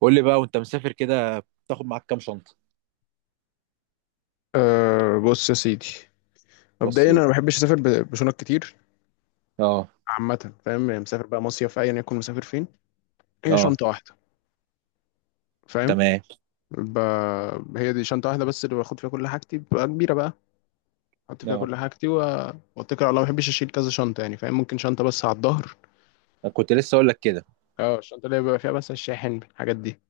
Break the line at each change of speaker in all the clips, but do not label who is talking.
قول لي بقى وانت مسافر كده، بتاخد معاك كام شنطه؟
أه بص يا سيدي.
بص
مبدئيا انا
ايه؟
ما بحبش اسافر بشنط كتير.
اه.
عامه فاهم يعني مسافر بقى مصيف ايا يكون مسافر فين، هي
اه،
شنطه واحده. فاهم.
تمام.
ب... هي دي شنطه واحده بس اللي باخد فيها كل حاجتي بتبقى كبيره بقى. احط فيها
اه.
كل حاجتي واتكل على الله. ما بحبش اشيل كذا شنطه يعني، فاهم، ممكن شنطه بس على الظهر.
كنت لسه اقول لك كده.
اه، الشنطه اللي بيبقى فيها بس الشاحن، الحاجات دي.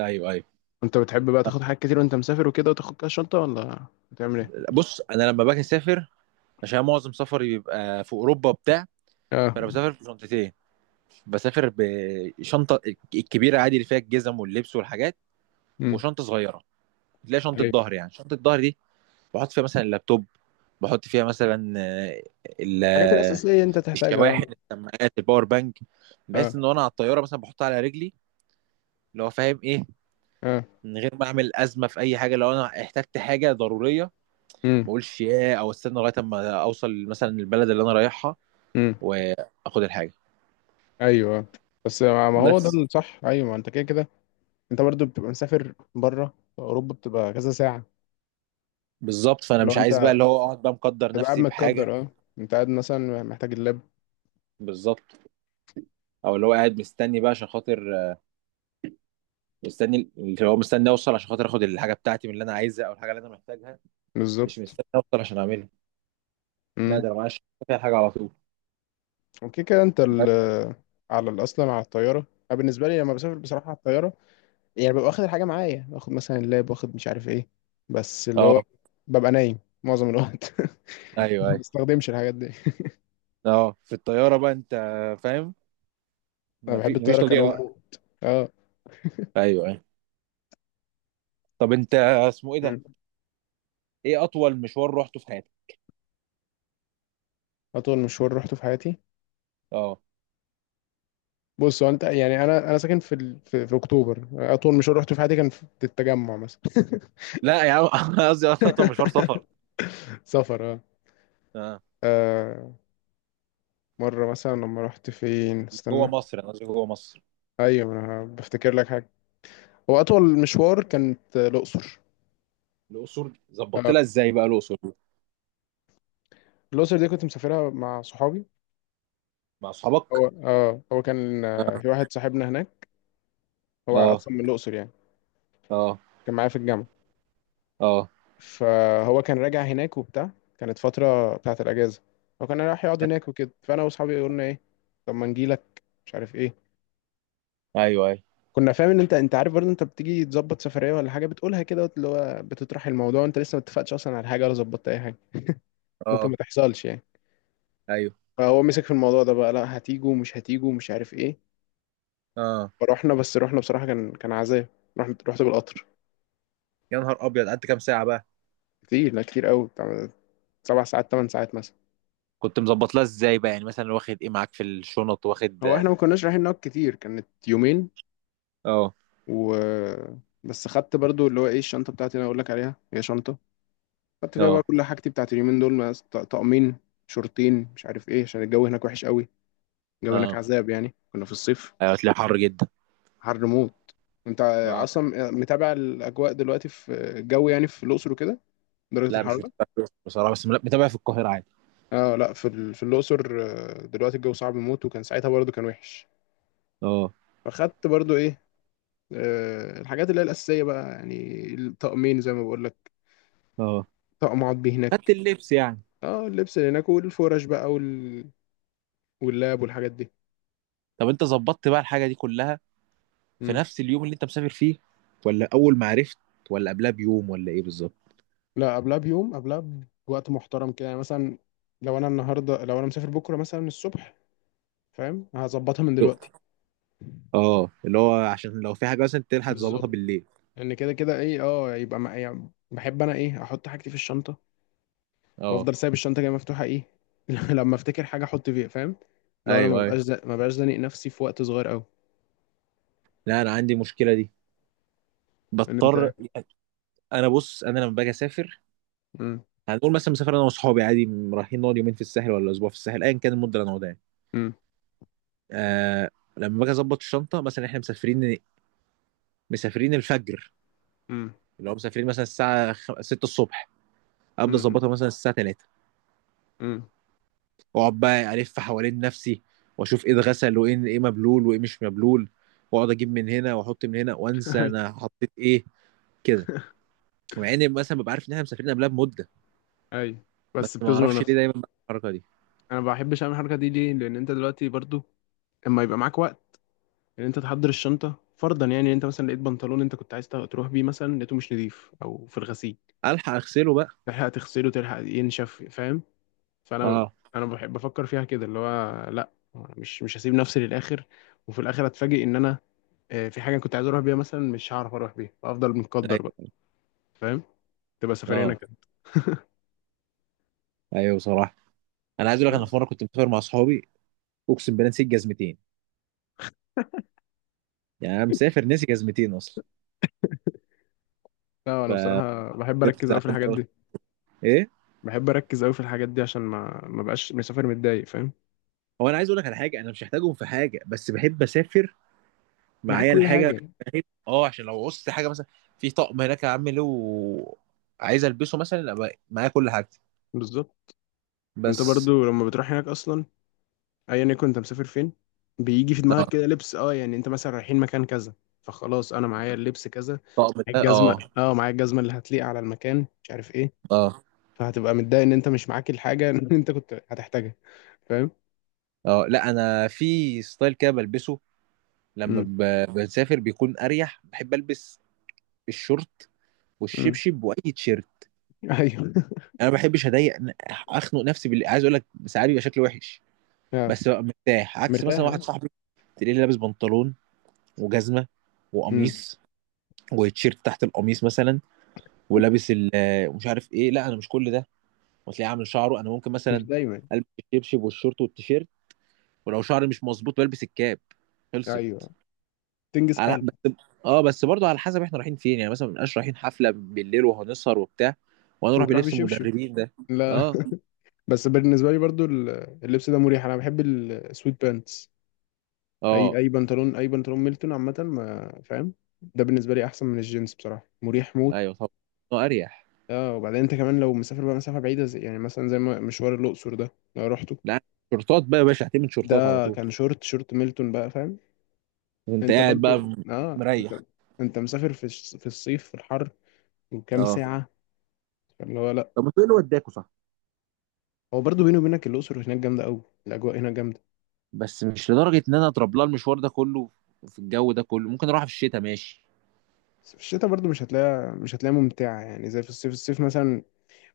ايوه، ايوه.
انت بتحب بقى تاخد حاجات كتير وانت مسافر وكده وتاخد كذا شنطه ولا بتعمل ايه؟
بص، انا لما باجي اسافر، عشان معظم سفري بيبقى في اوروبا بتاع،
اه.
فانا بسافر بشنطتين. بسافر بشنطه الكبيره عادي، اللي فيها الجزم واللبس والحاجات،
امم.
وشنطه صغيره تلاقي شنطه
ايوه،
ظهر، يعني شنطه ظهر دي بحط فيها مثلا اللابتوب، بحط فيها مثلا ال-
الحاجات
آه،
الاساسيه انت
الشواحن،
تحتاجها.
السماعات، الباور بانك.
اه
بحيث ان انا على الطياره مثلا بحطها على رجلي، اللي هو فاهم ايه،
اه. اه.
من غير ما اعمل ازمه في اي حاجه. لو انا احتجت حاجه ضروريه، ما اقولش ياه او استنى لغايه اما اوصل مثلا البلد اللي انا رايحها
امم.
واخد الحاجه.
ايوه بس ما هو ده
بس
الصح. ايوه، ما انت كده كده. انت برضو بتبقى مسافر بره اوروبا، بتبقى كذا ساعه.
بالظبط، فانا
اللي هو
مش عايز بقى
انت
اللي هو اقعد بقى مقدر
تبقى قاعد
نفسي بحاجه.
متقدر، اه. انت قاعد مثلا محتاج اللاب.
بالظبط، او اللي هو قاعد مستني بقى عشان خاطر، مستني اللي هو مستني اوصل عشان خاطر اخد الحاجه بتاعتي من اللي انا عايزها، او الحاجه اللي انا محتاجها. مش
بالظبط.
مستني اوصل عشان اعملها. لا، ده
امم.
انا معايا فيها الحاجه على طول.
وكده كده انت ال
بس.
اصلا على الطياره. انا بالنسبه لي لما بسافر بصراحه على الطياره، يعني ببقى واخد الحاجه معايا، باخد مثلا اللاب واخد مش عارف ايه. بس اللي هو
اه،
ببقى نايم معظم الوقت
ايوه
ما
ايوه.
بستخدمش الحاجات دي.
اه، في الطياره بقى انت، فاهم،
انا
ما في
بحب
مفيش
الطياره
تضييع
كنوم
وقت.
موت، اه.
ايوه، ايوه. طب انت، اسمه ايه ده،
مم.
ايه اطول مشوار رحته في حياتك؟
اطول مشوار روحته في حياتي.
اه.
بص هو انت يعني انا ساكن في اكتوبر. اطول مشوار رحته في حياتي كان في التجمع مثلا.
لا يا عم، أنا قصدي اصلا مشوار سفر.
سفر اه.
اه،
آه، مرة مثلا لما رحت فين،
جوه
استنى.
مصر، انا قصدي جوه مصر.
ايوه انا بفتكر لك حاجة. هو اطول مشوار كانت الاقصر.
الاقصر ظبطت
آه،
لها ازاي بقى الاقصر دي؟
الاقصر دي كنت مسافرها مع صحابي.
مع اصحابك.
هو اه، هو كان في واحد صاحبنا هناك. هو
اه.
اصلا من الاقصر يعني،
اه.
كان معايا في الجامعة.
اه.
فهو كان راجع هناك وبتاع. كانت فترة بتاعت الأجازة، هو كان رايح يقعد هناك وكده. فأنا وأصحابي قلنا إيه، طب ما نجيلك مش عارف إيه.
ايوه، ايوه.
كنا فاهم إن أنت عارف برضه، أنت بتيجي تظبط سفرية ولا حاجة بتقولها كده اللي هو بتطرح الموضوع، أنت لسه ما اتفقتش أصلا على حاجة ولا ظبطت أي حاجة، ممكن ما
اه.
تحصلش يعني.
ايوه.
فهو مسك في الموضوع ده بقى، لا هتيجوا ومش هتيجوا ومش عارف إيه.
اه.
فروحنا. بس روحنا بصراحة كان عذاب. رحت بالقطر.
يا نهار ابيض، قعدت كام ساعه بقى؟
كتير، لا كتير قوي بتاع. 7 ساعات 8 ساعات مثلا.
كنت مظبط لها ازاي بقى، يعني مثلا واخد ايه معاك في الشنط، واخد
هو احنا ما كناش رايحين نقعد كتير، كانت يومين.
اه.
و بس خدت برضو اللي هو ايه، الشنطه بتاعتي اللي انا اقول لك عليها هي شنطه. خدت فيها بقى
اه.
كل حاجتي بتاعت اليومين دول، طقمين شورتين مش عارف ايه عشان الجو هناك وحش قوي. الجو هناك
اه.
عذاب يعني، كنا في الصيف.
ايوه، هتلاقي حر جدا.
حر موت. انت
اه.
اصلا متابع الاجواء دلوقتي في الجو يعني في الاقصر وكده، درجه
لا، مش
الحراره؟
متابع في الأقصر بصراحه، بس متابع في القاهره عادي.
اه لا، في الاقصر دلوقتي الجو صعب موت، وكان ساعتها برضو كان وحش.
اه.
فخدت برضو ايه، الحاجات اللي هي الاساسيه بقى يعني، الطقمين زي ما بقول لك.
اه.
طقم اقعد بيه
خدت
هناك.
اللبس يعني.
اه اللبس اللي هناك والفرش بقى واللاب والحاجات دي.
طب انت ظبطت بقى الحاجه دي كلها في
مم.
نفس اليوم اللي انت مسافر فيه، ولا اول ما عرفت، ولا قبلها بيوم، ولا ايه بالظبط؟
لا قبلها بيوم، قبلها بوقت محترم كده يعني. مثلا لو انا النهارده لو انا مسافر بكره مثلا الصبح، فاهم، هظبطها من دلوقتي.
اه، اللي هو عشان لو في حاجه مثلا تلحق تظبطها
بالظبط.
بالليل.
ان كده كده ايه اه، يبقى ما يعني، بحب انا ايه، احط حاجتي في الشنطه
اه،
وافضل سايب الشنطه كده مفتوحه ايه. لما افتكر حاجه احط فيها، فاهم. لو انا
ايوه ايوه.
ما بقاش زانق نفسي في وقت صغير قوي.
لا، انا عندي المشكله دي،
ان
بضطر.
انت.
بص، انا لما باجي اسافر،
امم.
هنقول مثلا مسافر انا واصحابي عادي، رايحين نقعد يومين في الساحل ولا اسبوع في الساحل، ايا كان المده اللي هنقعدها يعني.
امم.
آه لما باجي اظبط الشنطه، مثلا احنا مسافرين الفجر،
امم.
اللي هو مسافرين مثلا الساعه 6 الصبح، ابدا اظبطها مثلا الساعه 3،
امم.
واقعد بقى الف حوالين نفسي، واشوف ايه اتغسل وايه ايه مبلول وايه مش مبلول، واقعد اجيب من هنا واحط من هنا وانسى
اي
انا حطيت ايه، كده. مع اني مثلا ببقى عارف ان احنا مسافرين قبلها بمده،
اي.
بس
بس
ما
بتزنق
اعرفش ليه
نفسك.
دايما بعمل الحركه دي.
انا ما بحبش اعمل الحركه دي ليه؟ لان انت دلوقتي برضو اما يبقى معاك وقت ان انت تحضر الشنطه، فرضا يعني إن انت مثلا لقيت بنطلون انت كنت عايز تروح بيه، مثلا لقيته مش نظيف او في الغسيل،
الحق اغسله بقى.
تلحق تغسله تلحق ينشف، فاهم. فانا
اه.
انا بحب افكر فيها كده، اللي هو لا أنا مش هسيب نفسي للاخر وفي الاخر اتفاجئ ان انا في حاجه كنت عايز اروح بيها مثلا، مش هعرف اروح بيها، فافضل متقدر بقى.
ايوه.
فاهم. تبقى سفريه انا
اه،
كده.
ايوه بصراحه. انا عايز اقول لك، انا في
بس
مره كنت مسافر مع اصحابي، اقسم بالله نسيت جزمتين. يعني انا مسافر ناسي جزمتين اصلا.
لا انا بصراحه بحب
فكنت
اركز قوي في
زعلان
الحاجات
قوي.
دي.
ايه؟
بحب اركز قوي في الحاجات دي عشان ما بقاش مسافر متضايق، فاهم.
هو انا عايز اقول لك على حاجه، انا مش محتاجهم في حاجه، بس بحب اسافر
معاك
معايا
كل
الحاجه.
حاجة.
فاهم؟ اه، عشان لو قصت حاجه مثلا، في طقم هناك يا عم له عايز البسه مثلا، أبقى معايا كل حاجتي.
بالظبط. انت
بس.
برضو لما بتروح هناك اصلا ايا يكن انت مسافر فين، بيجي في دماغك
اه،
كده لبس اه، يعني انت مثلا رايحين مكان كذا فخلاص انا معايا اللبس كذا،
الطقم
معايا
ده. اه.
الجزمة اه، معايا الجزمة اللي هتليق على المكان مش عارف ايه.
اه.
فهتبقى متضايق ان انت مش معاك الحاجة اللي انت كنت هتحتاجها، فاهم.
اه. لا انا في ستايل كده بلبسه لما
امم.
بسافر، بيكون اريح. بحب البس الشورت
امم.
والشبشب واي تيشيرت.
ايوه
انا ما بحبش اضايق اخنق نفسي عايز اقول لك ساعات بيبقى شكلي وحش،
اه.
بس ببقى مرتاح. عكس
مرتاح
مثلا واحد
اه.
صاحبي، تلاقيه لابس بنطلون وجزمه
امم.
وقميص وتيشيرت تحت القميص مثلا، ولابس ومش عارف ايه. لا، انا مش كل ده. وتلاقيه عامل شعره. انا ممكن
مش
مثلا
دايما.
البس الشبشب والشورت والتيشيرت، ولو شعري مش مظبوط بلبس الكاب. خلصت.
ايوه. تنجز
على
حالك.
بس. اه، بس برضه على حسب احنا رايحين فين. يعني مثلا، ما بنبقاش رايحين حفله بالليل وهنسهر وبتاع وانا اروح
وتروح
بلبس
بشبشب،
المدربين ده.
لا
اه.
بس بالنسبة لي برضو اللبس ده مريح، انا بحب السويت بانتس. اي
اه.
اي بنطلون، اي بنطلون ميلتون عامه، ما فاهم. ده بالنسبه لي احسن من الجينز بصراحه، مريح موت.
ايوه طبعا. اريح.
اه. وبعدين انت كمان لو مسافر بقى مسافه بعيده زي يعني مثلا زي ما مشوار الاقصر ده لو رحته.
لا، شورتات بقى يا باشا. هتعمل شورتات على
ده
طول.
كان شورت، شورت ميلتون بقى، فاهم.
وانت
انت
قاعد بقى،
برضو اه، انت.
مريح.
انت مسافر في الصيف في الحر، وكام
اه.
ساعه، اللي هو لا.
طب ما تقول له وداكوا، صح.
هو برضو بيني وبينك الاقصر هناك جامده قوي، الاجواء هناك جامده.
بس مش لدرجه ان انا اضرب لها المشوار ده كله في الجو ده كله. ممكن اروح في الشتاء ماشي.
بس في الشتاء برضو مش هتلاقيها، مش هتلاقيها ممتعه يعني زي في الصيف. الصيف مثلا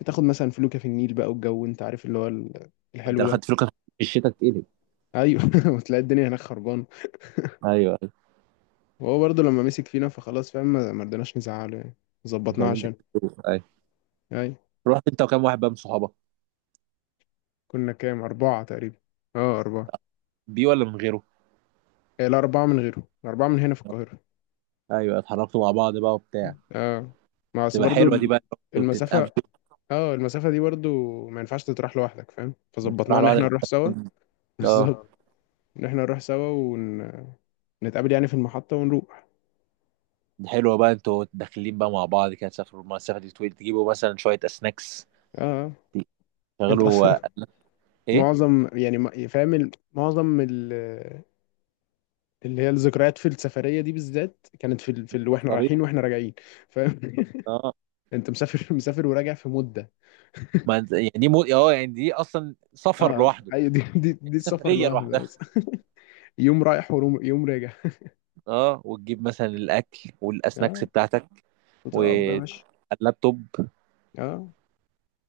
بتاخد مثلا فلوكه في النيل بقى، والجو انت عارف اللي هو
انت
الحلو
لو
ده.
خدت فلوس في الشتاء تتقلب.
ايوه وتلاقي الدنيا هناك خربانه.
ايوه، ايوه.
وهو برضه لما مسك فينا فخلاص، فاهم، ما رضيناش نزعله يعني،
مش
ظبطناه
عايزين
عشان.
تكتبوا ايوه.
ايوه.
رحت انت وكام واحد بقى من صحابك؟
كنا كام، اربعه تقريبا. اه اربعه.
بيه ولا من غيره؟
إيه، لا اربعه من غيره، اربعه من هنا في القاهره.
ايوه، اتحركتوا مع بعض بقى وبتاع.
اه. ما اصل
تبقى
برضه
حلوه دي بقى، انتوا
المسافه.
بتتقابلوا.
اه، المسافه دي برضه ما ينفعش تتراح لوحدك، فاهم.
مش راح
فظبطناه ان
لوحدك
احنا نروح سوا.
اه.
بالظبط اه. ان احنا نروح سوا نتقابل يعني في المحطة ونروح.
دي حلوه بقى، انتوا داخلين بقى مع بعض كده، تسافروا المسافه دي طويل، تجيبوا مثلا شويه سناكس،
اه. آه. انت
تشغلوا
اصلا
ايه،
معظم يعني فاهم معظم اللي هي الذكريات في السفريه دي بالذات كانت واحنا
الطريق.
رايحين واحنا راجعين، فاهم
اه.
انت مسافر مسافر وراجع في مده.
ما انت- يعني دي مو... اه يعني دي اصلا سفر
اه
لوحده.
ايوه، دي دي,
يعني
دي
دي
السفر
سفريه
لوحده
لوحدها.
بس. يوم رايح ويوم راجع.
اه، وتجيب مثلا الاكل والسناكس
اه.
بتاعتك
وتقعد بقى ماشي.
واللابتوب،
اه.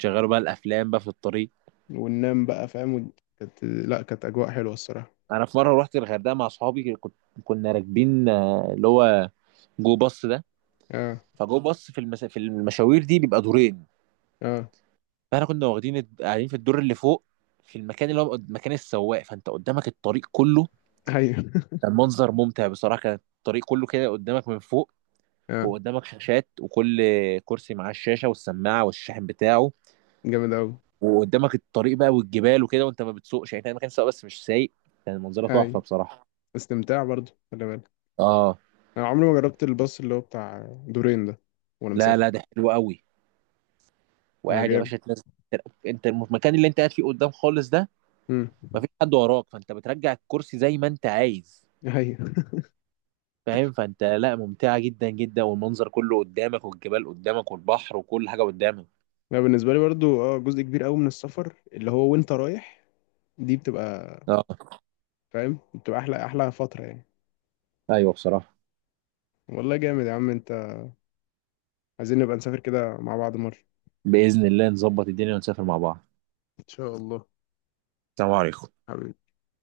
شغلوا بقى الافلام بقى في الطريق.
وننام بقى، فاهم كانت، لا كانت اجواء حلوه الصراحه.
انا في مره رحت الغردقه مع اصحابي، كنت كنا راكبين اللي هو جو باص ده.
اه
فجو باص في في المشاوير دي بيبقى دورين،
اه.
فاحنا كنا واخدين قاعدين في الدور اللي فوق، في المكان اللي هو مكان السواق، فانت قدامك الطريق كله.
ايوه
كان منظر ممتع بصراحه. كان الطريق كله كده قدامك من فوق،
اه
وقدامك شاشات، وكل كرسي معاه الشاشه والسماعه والشاحن بتاعه،
جامد قوي.
وقدامك الطريق بقى والجبال وكده، وانت ما بتسوقش، يعني كان مكان سواق بس مش سايق. كان منظره تحفه
ايوه،
بصراحه.
استمتاع برضه، خلي بالك.
اه،
انا عمري ما جربت الباص اللي هو بتاع دورين ده وانا
لا
مسافر.
لا، ده حلو قوي.
اه
وقاعد يا
جامد.
باشا تنزل. انت المكان اللي انت قاعد فيه قدام خالص ده،
امم.
مفيش حد وراك، فانت بترجع الكرسي زي ما انت عايز.
ايوه.
فاهم؟ فانت لا، ممتعة جدا جدا، والمنظر كله قدامك، والجبال قدامك، والبحر وكل حاجة قدامك.
انا بالنسبه لي برضو اه جزء كبير قوي من السفر اللي هو وانت رايح، دي بتبقى
اه،
فاهم بتبقى احلى، احلى فتره يعني.
ايوه بصراحة.
والله جامد يا عم انت، عايزين نبقى نسافر كده مع بعض مره.
بإذن الله نظبط الدنيا ونسافر مع بعض.
ان شاء الله.
السلام عليكم.
حبيبي.